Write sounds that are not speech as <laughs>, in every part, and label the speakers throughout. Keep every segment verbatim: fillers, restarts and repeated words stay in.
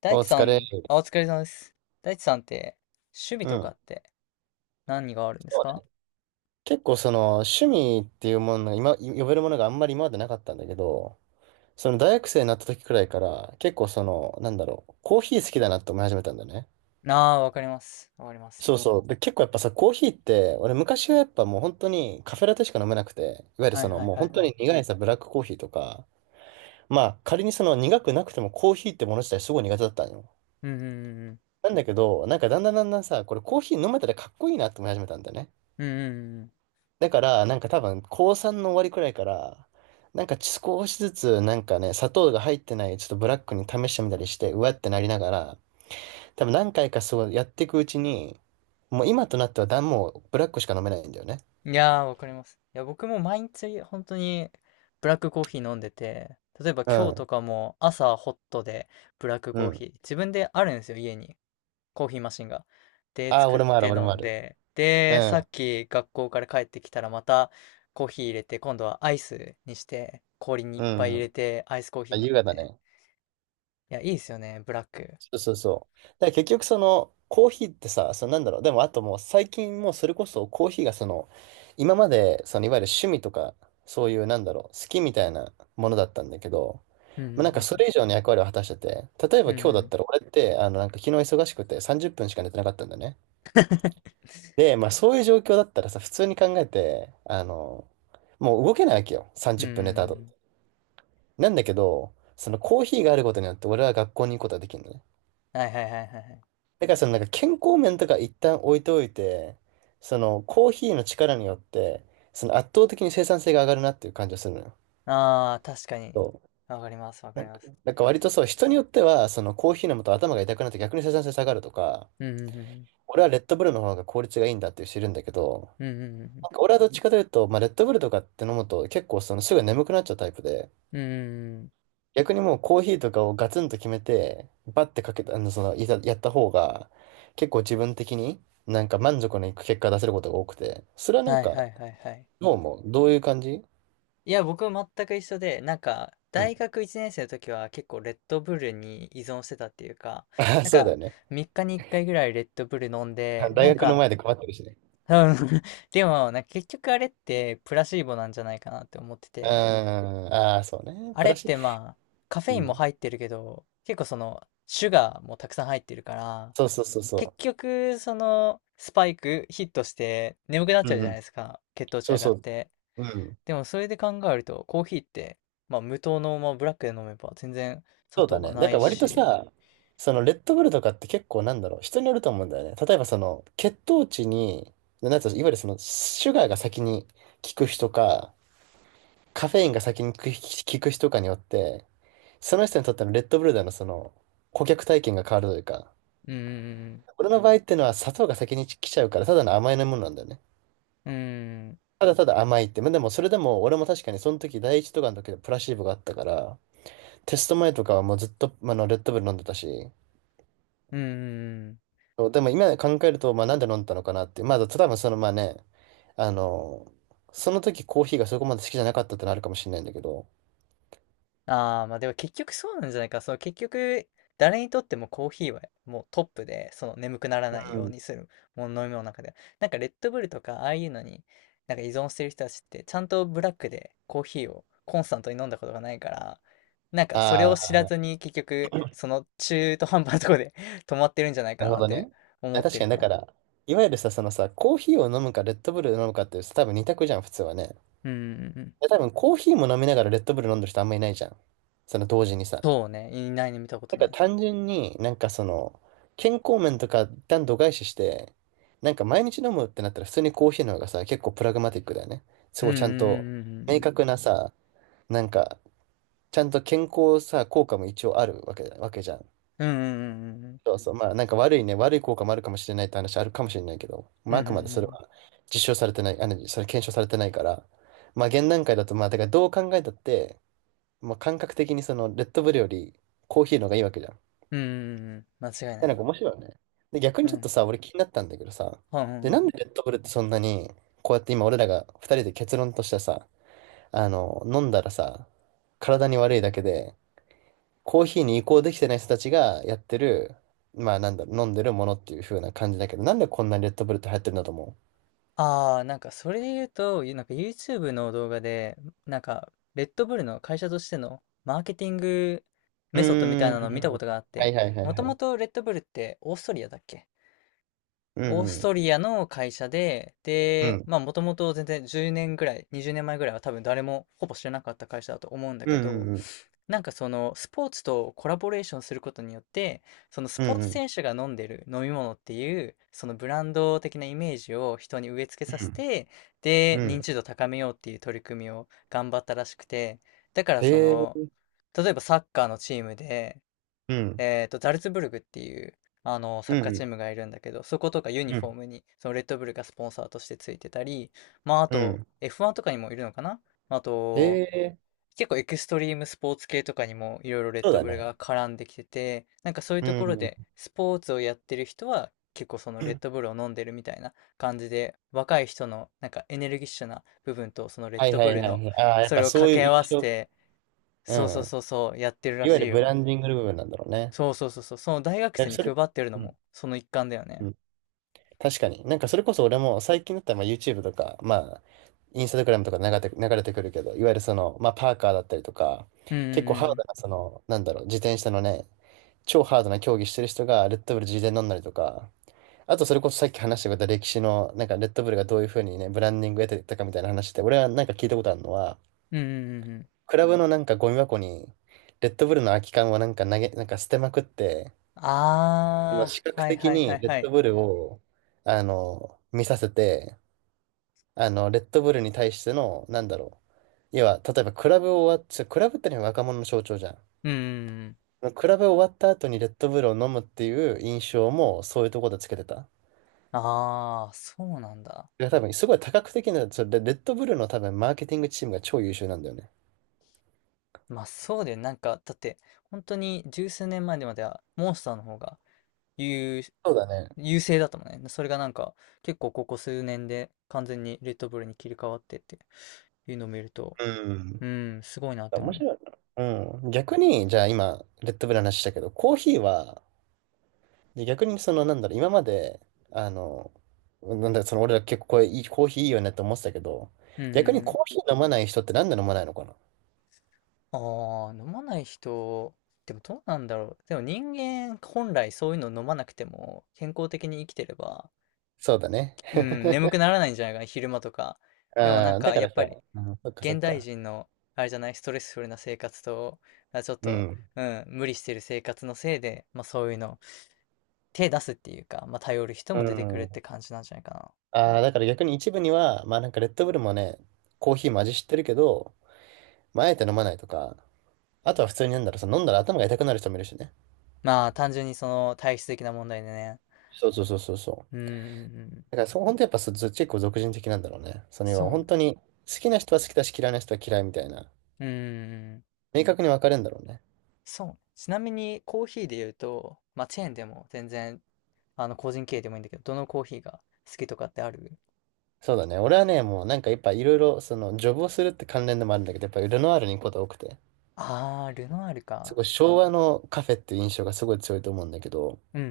Speaker 1: 大
Speaker 2: お
Speaker 1: 地さ
Speaker 2: 疲れ。
Speaker 1: ん、あ、お疲れ様です。大地さんって、趣味
Speaker 2: う
Speaker 1: とか
Speaker 2: ん。
Speaker 1: って何があるんです
Speaker 2: そう
Speaker 1: か？
Speaker 2: ね、結構その趣味っていうものが今、呼べるものがあんまり今までなかったんだけど、その大学生になった時くらいから結構その、なんだろう、コーヒー好きだなって思い始めたんだよね。
Speaker 1: ああー、わかります。わかりま
Speaker 2: そ
Speaker 1: す。
Speaker 2: うそう。で、結構やっぱさ、コーヒーって、俺昔はやっぱもう本当にカフェラテしか飲めなくて、いわゆる
Speaker 1: はい
Speaker 2: その
Speaker 1: はい
Speaker 2: もう
Speaker 1: はい
Speaker 2: 本当
Speaker 1: はい。
Speaker 2: に苦いさ、ブラックコーヒーとか、まあ仮にその苦くなくてもコーヒーってもの自体すごい苦手だったんよ。
Speaker 1: うんうんうんうん。
Speaker 2: なんだけど、なんかだんだんだんだんさ、これコーヒー飲めたらかっこいいなって思い始めたんだよね。
Speaker 1: うんうん
Speaker 2: だから、なんか多分、高さんの終わりくらいから、なんか少しずつ、なんかね、砂糖が入ってない、ちょっとブラックに試してみたりして、うわってなりながら、多分何回かそうやっていくうちに、もう今となってはだ、もうブラックしか飲めないんだよね。
Speaker 1: うん。いやー、わかります。いや、僕も毎日本当にブラックコーヒー飲んでて、例えば
Speaker 2: う
Speaker 1: 今日と
Speaker 2: ん、
Speaker 1: かも朝ホットでブラック
Speaker 2: う
Speaker 1: コーヒ
Speaker 2: ん。
Speaker 1: ー、自分であるんですよ、家に。コーヒーマシンが。で、
Speaker 2: ああ、
Speaker 1: 作っ
Speaker 2: 俺もあ
Speaker 1: て
Speaker 2: る、俺
Speaker 1: 飲
Speaker 2: もあ
Speaker 1: ん
Speaker 2: る。
Speaker 1: で、
Speaker 2: う
Speaker 1: で、さ
Speaker 2: ん、
Speaker 1: っき学校から帰ってきたらまたコーヒー入れて、今度はアイスにして、氷にい
Speaker 2: う
Speaker 1: っぱい入
Speaker 2: ん。
Speaker 1: れて、アイスコーヒ
Speaker 2: あ、
Speaker 1: ー飲
Speaker 2: 優
Speaker 1: ん
Speaker 2: 雅だ
Speaker 1: で。
Speaker 2: ね。
Speaker 1: いや、いいですよね、ブラック。
Speaker 2: そうそうそう。だから結局そのコーヒーってさ、そのなんだろう、でもあともう最近もうそれこそコーヒーがその、今までそのいわゆる趣味とか、そういうなんだろう、好きみたいなものだったんだけど、
Speaker 1: うんう
Speaker 2: まあ、なんかそ
Speaker 1: ん
Speaker 2: れ以上の役割を果たしてて、例え
Speaker 1: う
Speaker 2: ば
Speaker 1: んうん。う
Speaker 2: 今日
Speaker 1: ん
Speaker 2: だ
Speaker 1: う
Speaker 2: っ
Speaker 1: ん。
Speaker 2: たら俺ってあのなんか昨日忙しくてさんじゅっぷんしか寝てなかったんだよね。
Speaker 1: <laughs>
Speaker 2: で、まあそういう状況だったらさ、普通に考えて、あの、もう動けないわけよ、
Speaker 1: うんう
Speaker 2: 30
Speaker 1: ん
Speaker 2: 分寝た
Speaker 1: う
Speaker 2: 後。
Speaker 1: ん。
Speaker 2: なんだけど、そのコーヒーがあることによって俺は学校に行くことができるのね。
Speaker 1: はいはいはいはいはい。
Speaker 2: だからそのなんか健康面とか一旦置いておいて、そのコーヒーの力によって、その圧倒的に生産性が上がるなっていう感じがするのよ。
Speaker 1: ああ、確かに。
Speaker 2: そう。
Speaker 1: わかります、わか
Speaker 2: な
Speaker 1: り
Speaker 2: ん
Speaker 1: ま
Speaker 2: か、
Speaker 1: す。
Speaker 2: なんか割とそう、人によっては、そのコーヒー飲むと頭が痛くなって逆に生産性下がるとか、
Speaker 1: うんうんうんうん。
Speaker 2: 俺はレッドブルの方が効率がいいんだっていう人いるんだけど、
Speaker 1: うんうんうんうん。
Speaker 2: なんか俺はどっちかというと、まあ、レッドブルとかって飲むと結構そのすぐ眠くなっちゃうタイプで、
Speaker 1: うんうんうん。
Speaker 2: 逆にもうコーヒーとかをガツンと決めて、バッてかけた、あの、その、いざやった方が、結構自分的になんか満足のいく結果出せることが多くて、それはなん
Speaker 1: はいは
Speaker 2: か、
Speaker 1: いはいはい。
Speaker 2: どうも、どういう感じ？
Speaker 1: いや、僕も全く一緒で、なんか、
Speaker 2: うん。
Speaker 1: 大学いちねん生の時は結構レッドブルに依存してたっていうか、
Speaker 2: <laughs> あ、
Speaker 1: なん
Speaker 2: そうだよ
Speaker 1: か、
Speaker 2: ね。
Speaker 1: みっかにいっかいぐらいレッドブル飲ん
Speaker 2: あ、
Speaker 1: で、
Speaker 2: 大
Speaker 1: なん
Speaker 2: 学の
Speaker 1: か、
Speaker 2: 前で配ってるしね。
Speaker 1: うん。 <laughs> でも、なんか結局あれってプラシーボなんじゃないかなって思って
Speaker 2: <laughs> うん、
Speaker 1: て、
Speaker 2: ああ、そうね。
Speaker 1: あ
Speaker 2: プ
Speaker 1: れっ
Speaker 2: ラス、
Speaker 1: てまあ、カフ
Speaker 2: う
Speaker 1: ェインも
Speaker 2: ん。
Speaker 1: 入ってるけど、結構その、シュガーもたくさん入ってるから、
Speaker 2: そうそうそう
Speaker 1: 結
Speaker 2: そ
Speaker 1: 局、その、スパイクヒットして眠くなっ
Speaker 2: う。
Speaker 1: ち
Speaker 2: う
Speaker 1: ゃう
Speaker 2: ん
Speaker 1: じ
Speaker 2: う
Speaker 1: ゃない
Speaker 2: ん。
Speaker 1: ですか、血糖値
Speaker 2: そう
Speaker 1: 上が
Speaker 2: そ
Speaker 1: っ
Speaker 2: う。
Speaker 1: て。
Speaker 2: うん。
Speaker 1: でもそれで考えると、コーヒーって、まあ無糖の、まあ、ブラックで飲めば全然砂
Speaker 2: そう
Speaker 1: 糖
Speaker 2: だ
Speaker 1: は
Speaker 2: ね。だ
Speaker 1: な
Speaker 2: か
Speaker 1: い
Speaker 2: ら割と
Speaker 1: し、
Speaker 2: さ、そのレッドブルとかって結構なんだろう、人によると思うんだよね。例えばその血糖値に、なんつうのいわゆるそのシュガーが先に効く人か、カフェインが先に効く効く人かによって、その人にとってのレッドブルでのその顧客体験が変わるというか、
Speaker 1: うーん、
Speaker 2: 俺の場合ってのは砂糖が先に来ちゃうから、ただの甘いものなんだよね。
Speaker 1: うーん、
Speaker 2: ただただ甘いって。まあでもそれでも俺も確かにその時第一とかの時でプラシーボがあったから、テスト前とかはもうずっとあのレッドブル飲んでたし、
Speaker 1: うーん、
Speaker 2: そうでも今考えると、まあなんで飲んだのかなって。まあ多分そのまあね、あの、その時コーヒーがそこまで好きじゃなかったってのあるかもしれないんだけど。
Speaker 1: ああ、まあでも結局そうなんじゃないか。その結局、誰にとってもコーヒーはもうトップで、その眠くならない
Speaker 2: う
Speaker 1: よう
Speaker 2: ん。
Speaker 1: にするもの、飲み物の中では。なんかレッドブルとか、ああいうのに、なんか依存してる人たちって、ちゃんとブラックでコーヒーをコンスタントに飲んだことがないから、なんかそれを
Speaker 2: あ
Speaker 1: 知ら
Speaker 2: あ、
Speaker 1: ずに結局、その中途半端なとこで <laughs> 止まってるんじゃない
Speaker 2: な
Speaker 1: か
Speaker 2: るほ
Speaker 1: なっ
Speaker 2: ど
Speaker 1: て
Speaker 2: ね。
Speaker 1: 思
Speaker 2: あ、
Speaker 1: って
Speaker 2: 確か
Speaker 1: る
Speaker 2: に
Speaker 1: か
Speaker 2: だか
Speaker 1: な。
Speaker 2: ら、いわゆるさ、そのさ、コーヒーを飲むかレッドブルを飲むかってさ多分にたくじゃん、普通はね。
Speaker 1: うんうんうんうん。
Speaker 2: で多分コーヒーも飲みながらレッドブル飲んでる人あんまいないじゃん。その同時にさ。
Speaker 1: そうね。いないね、見たこ
Speaker 2: な
Speaker 1: と
Speaker 2: ん
Speaker 1: な
Speaker 2: か
Speaker 1: い。
Speaker 2: 単純になんかその、健康面とか一旦度外視して、なんか毎日飲むってなったら普通にコーヒーの方がさ、結構プラグマティックだよね。す
Speaker 1: うん
Speaker 2: ご
Speaker 1: う
Speaker 2: い
Speaker 1: んうんう
Speaker 2: ちゃんと
Speaker 1: んうんう
Speaker 2: 明
Speaker 1: ん。
Speaker 2: 確なさ、なんかちゃんと健康さ、効果も一応あるわけだ、わけじゃん。
Speaker 1: うんうんうんうんうん。
Speaker 2: そうそう。まあなんか悪いね、悪い効果もあるかもしれないって話あるかもしれないけど、
Speaker 1: うん
Speaker 2: まあ
Speaker 1: う
Speaker 2: あくまでそれ
Speaker 1: ん
Speaker 2: は実証されてない、あの、それ検証されてないから、まあ現段階だとまあ、だからどう考えたって、まあ感覚的にそのレッドブルよりコーヒーの方がいいわけじゃん。
Speaker 1: うんうん。間違い
Speaker 2: で
Speaker 1: ない
Speaker 2: なんか
Speaker 1: ね。
Speaker 2: 面白いよね。で、逆
Speaker 1: う
Speaker 2: にちょっと
Speaker 1: ん。
Speaker 2: さ、俺気になったんだけどさ、
Speaker 1: はんはん
Speaker 2: で、
Speaker 1: はん
Speaker 2: なん
Speaker 1: はん。
Speaker 2: でレッドブルってそんなに、こうやって今俺らがふたりで結論としてさ、あの、飲んだらさ、体に悪いだけで、コーヒーに移行できてない人たちがやってる、まあなんだろう、飲んでるものっていう風な感じだけど、なんでこんなにレッドブルって流行ってるんだと思
Speaker 1: ああ、なんかそれで言うと、ゆなんか YouTube の動画で、なんか、レッドブルの会社としてのマーケティング
Speaker 2: う？う
Speaker 1: メソッドみたい
Speaker 2: ー
Speaker 1: なのを見たこ
Speaker 2: ん。
Speaker 1: とがあっ
Speaker 2: は
Speaker 1: て、
Speaker 2: いはいはい
Speaker 1: も
Speaker 2: は
Speaker 1: とも
Speaker 2: い。
Speaker 1: とレッドブルってオーストリアだっけ？
Speaker 2: う
Speaker 1: オース
Speaker 2: んう
Speaker 1: ト
Speaker 2: ん。
Speaker 1: リアの会社で、
Speaker 2: う
Speaker 1: で、
Speaker 2: ん。
Speaker 1: まあもともと全然じゅうねんぐらい、にじゅうねんまえぐらいは多分誰もほぼ知らなかった会社だと思うんだ
Speaker 2: う
Speaker 1: け
Speaker 2: んうん
Speaker 1: ど、
Speaker 2: うん。
Speaker 1: なんかそのスポーツとコラボレーションすることによって、そのス
Speaker 2: う
Speaker 1: ポー
Speaker 2: んう
Speaker 1: ツ
Speaker 2: ん
Speaker 1: 選手が飲んでる飲み物っていう、そのブランド的なイメージを人に植え付け
Speaker 2: う
Speaker 1: させ
Speaker 2: ん。
Speaker 1: て、で、
Speaker 2: う
Speaker 1: 認
Speaker 2: ん。
Speaker 1: 知度高めようっていう取り組みを頑張ったらしくて、だからそ
Speaker 2: へ
Speaker 1: の、
Speaker 2: え。
Speaker 1: 例えばサッカーのチームで、
Speaker 2: うん。
Speaker 1: えっと、ザルツブルグっていう、あの、サ
Speaker 2: う
Speaker 1: ッカーチー
Speaker 2: ん
Speaker 1: ムがいるんだけど、そことかユ
Speaker 2: う
Speaker 1: ニ
Speaker 2: ん。う
Speaker 1: フォー
Speaker 2: ん。
Speaker 1: ムに、そのレッドブルがスポンサーとしてついてたり、まあ、あ
Speaker 2: う
Speaker 1: と、
Speaker 2: ん。
Speaker 1: エフワン とかにもいるのかな？まあ
Speaker 2: へ
Speaker 1: と、
Speaker 2: え。
Speaker 1: 結構エクストリームスポーツ系とかにもいろいろレッ
Speaker 2: そう
Speaker 1: ド
Speaker 2: だ
Speaker 1: ブル
Speaker 2: ね。
Speaker 1: が絡んできてて、なんかそういう
Speaker 2: う
Speaker 1: ところ
Speaker 2: ん。
Speaker 1: でスポーツをやってる人は結構そのレッドブルを飲んでるみたいな感じで、若い人のなんかエネルギッシュな部分とそのレッ
Speaker 2: はい
Speaker 1: ド
Speaker 2: は
Speaker 1: ブ
Speaker 2: い
Speaker 1: ル
Speaker 2: は
Speaker 1: の
Speaker 2: いはい。ああ、やっ
Speaker 1: そ
Speaker 2: ぱ
Speaker 1: れを
Speaker 2: そ
Speaker 1: 掛
Speaker 2: うい
Speaker 1: け
Speaker 2: う
Speaker 1: 合わ
Speaker 2: 印
Speaker 1: せ
Speaker 2: 象。
Speaker 1: て、
Speaker 2: う
Speaker 1: そうそう
Speaker 2: ん。
Speaker 1: そうそうやってるら
Speaker 2: いわゆ
Speaker 1: し
Speaker 2: る
Speaker 1: い
Speaker 2: ブラ
Speaker 1: よ。
Speaker 2: ンディングの部分なんだろうね。
Speaker 1: そうそうそうそう、その大学
Speaker 2: だ
Speaker 1: 生
Speaker 2: から
Speaker 1: に
Speaker 2: それ、
Speaker 1: 配ってるの
Speaker 2: うん
Speaker 1: もその一環だよ
Speaker 2: う
Speaker 1: ね。
Speaker 2: ん。確かに。なんかそれこそ俺も最近だったらまあ YouTube とか、まあ、インスタグラムとか流れて、流れてくるけど、いわゆるその、まあパーカーだったりとか、
Speaker 1: うん
Speaker 2: 結構
Speaker 1: う
Speaker 2: ハード
Speaker 1: ん
Speaker 2: なその、なんだろう、自転車のね、超ハードな競技してる人がレッドブル自転乗んだりとか、あとそれこそさっき話してくれた歴史の、なんかレッドブルがどういうふうにね、ブランディングを得てたかみたいな話って、俺はなんか聞いたことあるのは、
Speaker 1: うんうん。うんうんうんうん。
Speaker 2: クラブのなんかゴミ箱に、レッドブルの空き缶をなんか投げ、なんか捨てまくって、あの
Speaker 1: あ
Speaker 2: 視
Speaker 1: あ、
Speaker 2: 覚
Speaker 1: はい
Speaker 2: 的
Speaker 1: はいは
Speaker 2: に
Speaker 1: い
Speaker 2: レ
Speaker 1: は
Speaker 2: ッ
Speaker 1: い。
Speaker 2: ドブルを、あの、見させて、あの、レッドブルに対しての、なんだろう。要は、例えばクラブを終わっちゃ、クラブってのは若者の象徴じゃ
Speaker 1: うんうんうん。
Speaker 2: ん。クラブ終わった後にレッドブルを飲むっていう印象もそういうところでつけてた。
Speaker 1: ああ、そうなんだ。
Speaker 2: いや多分すごい多角的な、それレレッドブルの多分マーケティングチームが超優秀なんだよね。
Speaker 1: まあそうだよ。なんか、だって、本当に十数年前までは、モンスターの方が優、
Speaker 2: そうだね。
Speaker 1: 優勢だったもんね。それがなんか、結構ここ数年で完全にレッドブルに切り替わってっていうのを見ると、
Speaker 2: うん。
Speaker 1: うん、すごいなって思
Speaker 2: 面
Speaker 1: う。
Speaker 2: 白いな。うん。逆に、じゃあ今、レッドブルの話したけど、コーヒーは、で逆にその、なんだろう、今まで、あの、なんだろう、その、俺ら結構これいい、コーヒーいいよねって思ってたけど、
Speaker 1: うんう
Speaker 2: 逆に
Speaker 1: んうん。
Speaker 2: コーヒー飲まない人ってなんで飲まないのかな？
Speaker 1: ああ、飲まない人、でもどうなんだろう。でも人間本来そういうの飲まなくても健康的に生きてれば、
Speaker 2: そうだね。
Speaker 1: うん、眠くならないんじゃないかな、昼間とか。でもな
Speaker 2: あ
Speaker 1: ん
Speaker 2: あ、だ
Speaker 1: か
Speaker 2: か
Speaker 1: やっ
Speaker 2: ら
Speaker 1: ぱ
Speaker 2: さ、
Speaker 1: り
Speaker 2: うん、そっかそっ
Speaker 1: 現代
Speaker 2: か。
Speaker 1: 人の、あれじゃない、ストレスフルな生活と、あ、ちょっ
Speaker 2: う
Speaker 1: と、
Speaker 2: ん。
Speaker 1: うん、無理してる生活のせいで、まあそういうの、手出すっていうか、まあ頼る人
Speaker 2: う
Speaker 1: も出てくるっ
Speaker 2: ん。
Speaker 1: て感じなんじゃないかな。
Speaker 2: ああ、だから逆に一部には、まあなんかレッドブルもね、コーヒーも味知ってるけど、まああえて飲まないとか、あとは普通になんだろう、その飲んだら頭が痛くなる人もいるしね。
Speaker 1: まあ単純にその体質的な問題でね。
Speaker 2: そうそうそうそうそ
Speaker 1: う
Speaker 2: う。
Speaker 1: ん、うんうん、
Speaker 2: だからそう、本当やっぱそ、ず結構俗人的なんだろうね。その
Speaker 1: そ
Speaker 2: 要
Speaker 1: う
Speaker 2: は本当
Speaker 1: ね。
Speaker 2: に好きな人は好きだし嫌いな人は嫌いみたいな。
Speaker 1: うんうんうん、
Speaker 2: 明確に分かれるんだろうね。
Speaker 1: そううんうんんそうちなみにコーヒーで言うと、まあチェーンでも全然、あの個人経営でもいいんだけど、どのコーヒーが好きとかってある？
Speaker 2: そうだね。俺はね、もうなんかやっぱいろいろ、その、ジョブをするって関連でもあるんだけど、やっぱルノアールに行くことが多くて、
Speaker 1: あー、ルノアール
Speaker 2: す
Speaker 1: か。
Speaker 2: ごい昭和のカフェっていう印象がすごい強いと思うんだけど、
Speaker 1: うんう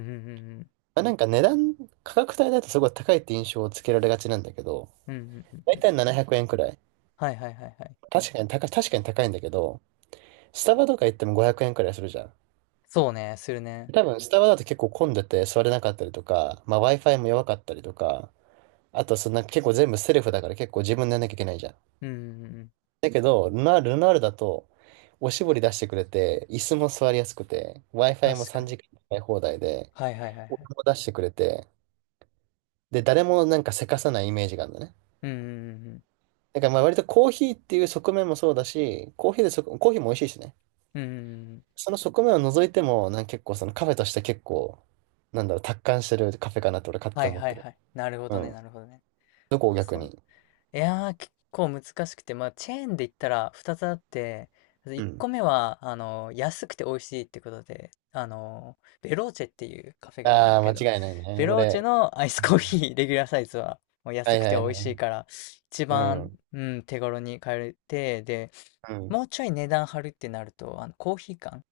Speaker 1: ん
Speaker 2: まあ、なんか値段、価格帯だとすごい高いって印象をつけられがちなんだけど、
Speaker 1: うんうん。うんうんうん
Speaker 2: だ
Speaker 1: う
Speaker 2: い
Speaker 1: ん。
Speaker 2: たいななひゃくえんくえんくらい。
Speaker 1: はいはいはいはい。
Speaker 2: 確かに高い、確かに高いんだけど、スタバとか行ってもごひゃくえんくえんくらいするじゃん。
Speaker 1: そうね、するね。
Speaker 2: 多分、スタバだと結構混んでて座れなかったりとか、まあ、Wi-Fi も弱かったりとか、あとそんな結構全部セルフだから結構自分でやんなきゃいけないじゃん。
Speaker 1: うんうんうん、
Speaker 2: だけど、ルナール、ルナールだと、おしぼり出してくれて、椅子も座りやすくて、Wi-Fi も
Speaker 1: 確か
Speaker 2: 3
Speaker 1: に。
Speaker 2: 時間使い放題で、
Speaker 1: はいはいはいは
Speaker 2: お
Speaker 1: い。
Speaker 2: 湯も出してくれて、で、誰もなんかせかさないイメージがあるんだね。
Speaker 1: うんうんうんうん。
Speaker 2: だからまあ割とコーヒーっていう側面もそうだし、コーヒーでそ、コーヒーも美味しいしね。
Speaker 1: うんうんうん。
Speaker 2: その側面を除いても、なんか結構そのカフェとして結構、なんだろう、達観してるカフェかなと俺勝
Speaker 1: は
Speaker 2: 手
Speaker 1: い
Speaker 2: に思っ
Speaker 1: は
Speaker 2: て
Speaker 1: い
Speaker 2: る。
Speaker 1: はい。なるほ
Speaker 2: う
Speaker 1: どね、
Speaker 2: ん。
Speaker 1: なるほどね。
Speaker 2: どこを
Speaker 1: あ、
Speaker 2: 逆
Speaker 1: そう。
Speaker 2: に？
Speaker 1: いやー、結構難しくて、まあ、チェーンで言ったらふたつあって、
Speaker 2: う
Speaker 1: 1
Speaker 2: ん。
Speaker 1: 個目は、あの、安くて美味しいってことで、あの、ベローチェっていうカフェがあるん
Speaker 2: あ
Speaker 1: だ
Speaker 2: あ、
Speaker 1: けど、
Speaker 2: 間違いないね。
Speaker 1: ベローチェ
Speaker 2: 俺。
Speaker 1: のアイス
Speaker 2: う
Speaker 1: コーヒ
Speaker 2: ん、
Speaker 1: ー、レギュラーサイズは、もう
Speaker 2: は
Speaker 1: 安
Speaker 2: い
Speaker 1: く
Speaker 2: は
Speaker 1: て美
Speaker 2: いは
Speaker 1: 味しい
Speaker 2: い。
Speaker 1: から、一
Speaker 2: う
Speaker 1: 番、
Speaker 2: ん。
Speaker 1: うん、手頃に買えて、で、
Speaker 2: うん。
Speaker 1: もうちょい値段張るってなると、あの、コーヒー缶。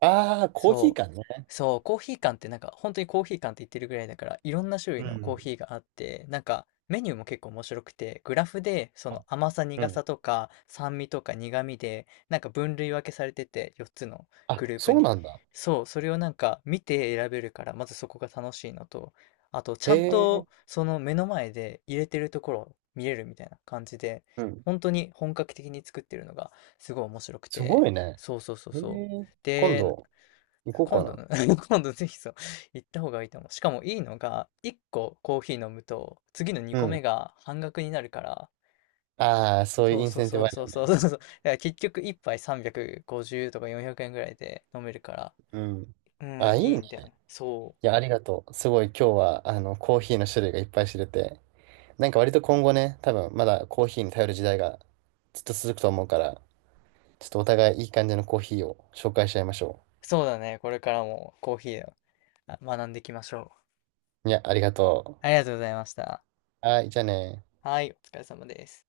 Speaker 2: ああ、コーヒー
Speaker 1: そう。
Speaker 2: 缶ね。
Speaker 1: そう、コーヒー缶って、なんか本当にコーヒー缶って言ってるぐらいだから、いろんな種類
Speaker 2: う
Speaker 1: のコー
Speaker 2: ん、
Speaker 1: ヒーがあって、なんかメニューも結構面白くて、グラフでそ
Speaker 2: あ、
Speaker 1: の甘さ
Speaker 2: う
Speaker 1: 苦
Speaker 2: ん。
Speaker 1: さとか酸味とか苦味でなんか分類分けされてて、よっつの
Speaker 2: あ、
Speaker 1: グループ
Speaker 2: そう
Speaker 1: に。
Speaker 2: なんだ。
Speaker 1: そう、それをなんか見て選べるから、まずそこが楽しいのと、あとち
Speaker 2: へ
Speaker 1: ゃん
Speaker 2: え。
Speaker 1: とその目の前で入れてるところを見れるみたいな感じで、
Speaker 2: うん。
Speaker 1: 本当に本格的に作ってるのがすごい面白く
Speaker 2: す
Speaker 1: て。
Speaker 2: ごいね。
Speaker 1: そうそうそう
Speaker 2: へ
Speaker 1: そう。
Speaker 2: え。今
Speaker 1: で、
Speaker 2: 度、行こう
Speaker 1: 今
Speaker 2: か
Speaker 1: 度
Speaker 2: な。
Speaker 1: の <laughs> 今度ぜひそう、行った方がいいと思う。しかもいいのが、いっこコーヒー飲むと、次の2
Speaker 2: う
Speaker 1: 個目
Speaker 2: ん。
Speaker 1: が半額になるから、
Speaker 2: ああ、そういう
Speaker 1: そ
Speaker 2: イ
Speaker 1: う
Speaker 2: ン
Speaker 1: そう
Speaker 2: センティ
Speaker 1: そ
Speaker 2: ブあ
Speaker 1: う
Speaker 2: る
Speaker 1: そ
Speaker 2: よ
Speaker 1: うそう
Speaker 2: ね。
Speaker 1: そうそう。だから結局いっぱいさんびゃくごじゅうとかよんひゃくえんぐらいで飲めるから、
Speaker 2: うん。
Speaker 1: う
Speaker 2: あ、
Speaker 1: ん、
Speaker 2: い
Speaker 1: い
Speaker 2: い
Speaker 1: い
Speaker 2: ね。
Speaker 1: んだよね。そ
Speaker 2: いや、ありがとう。すごい今日は、あの、コーヒーの種類がいっぱい知れて。なんか割と今後ね、多分まだコーヒーに頼る時代がずっと続くと思うから、ちょっとお互いいい感じのコーヒーを紹介しちゃいましょ
Speaker 1: う。そうだね。これからもコーヒーをあ学んでいきましょう。
Speaker 2: う。いや、ありがと
Speaker 1: ありがとうございました。
Speaker 2: う。はい、じゃあね。
Speaker 1: はい、お疲れ様です。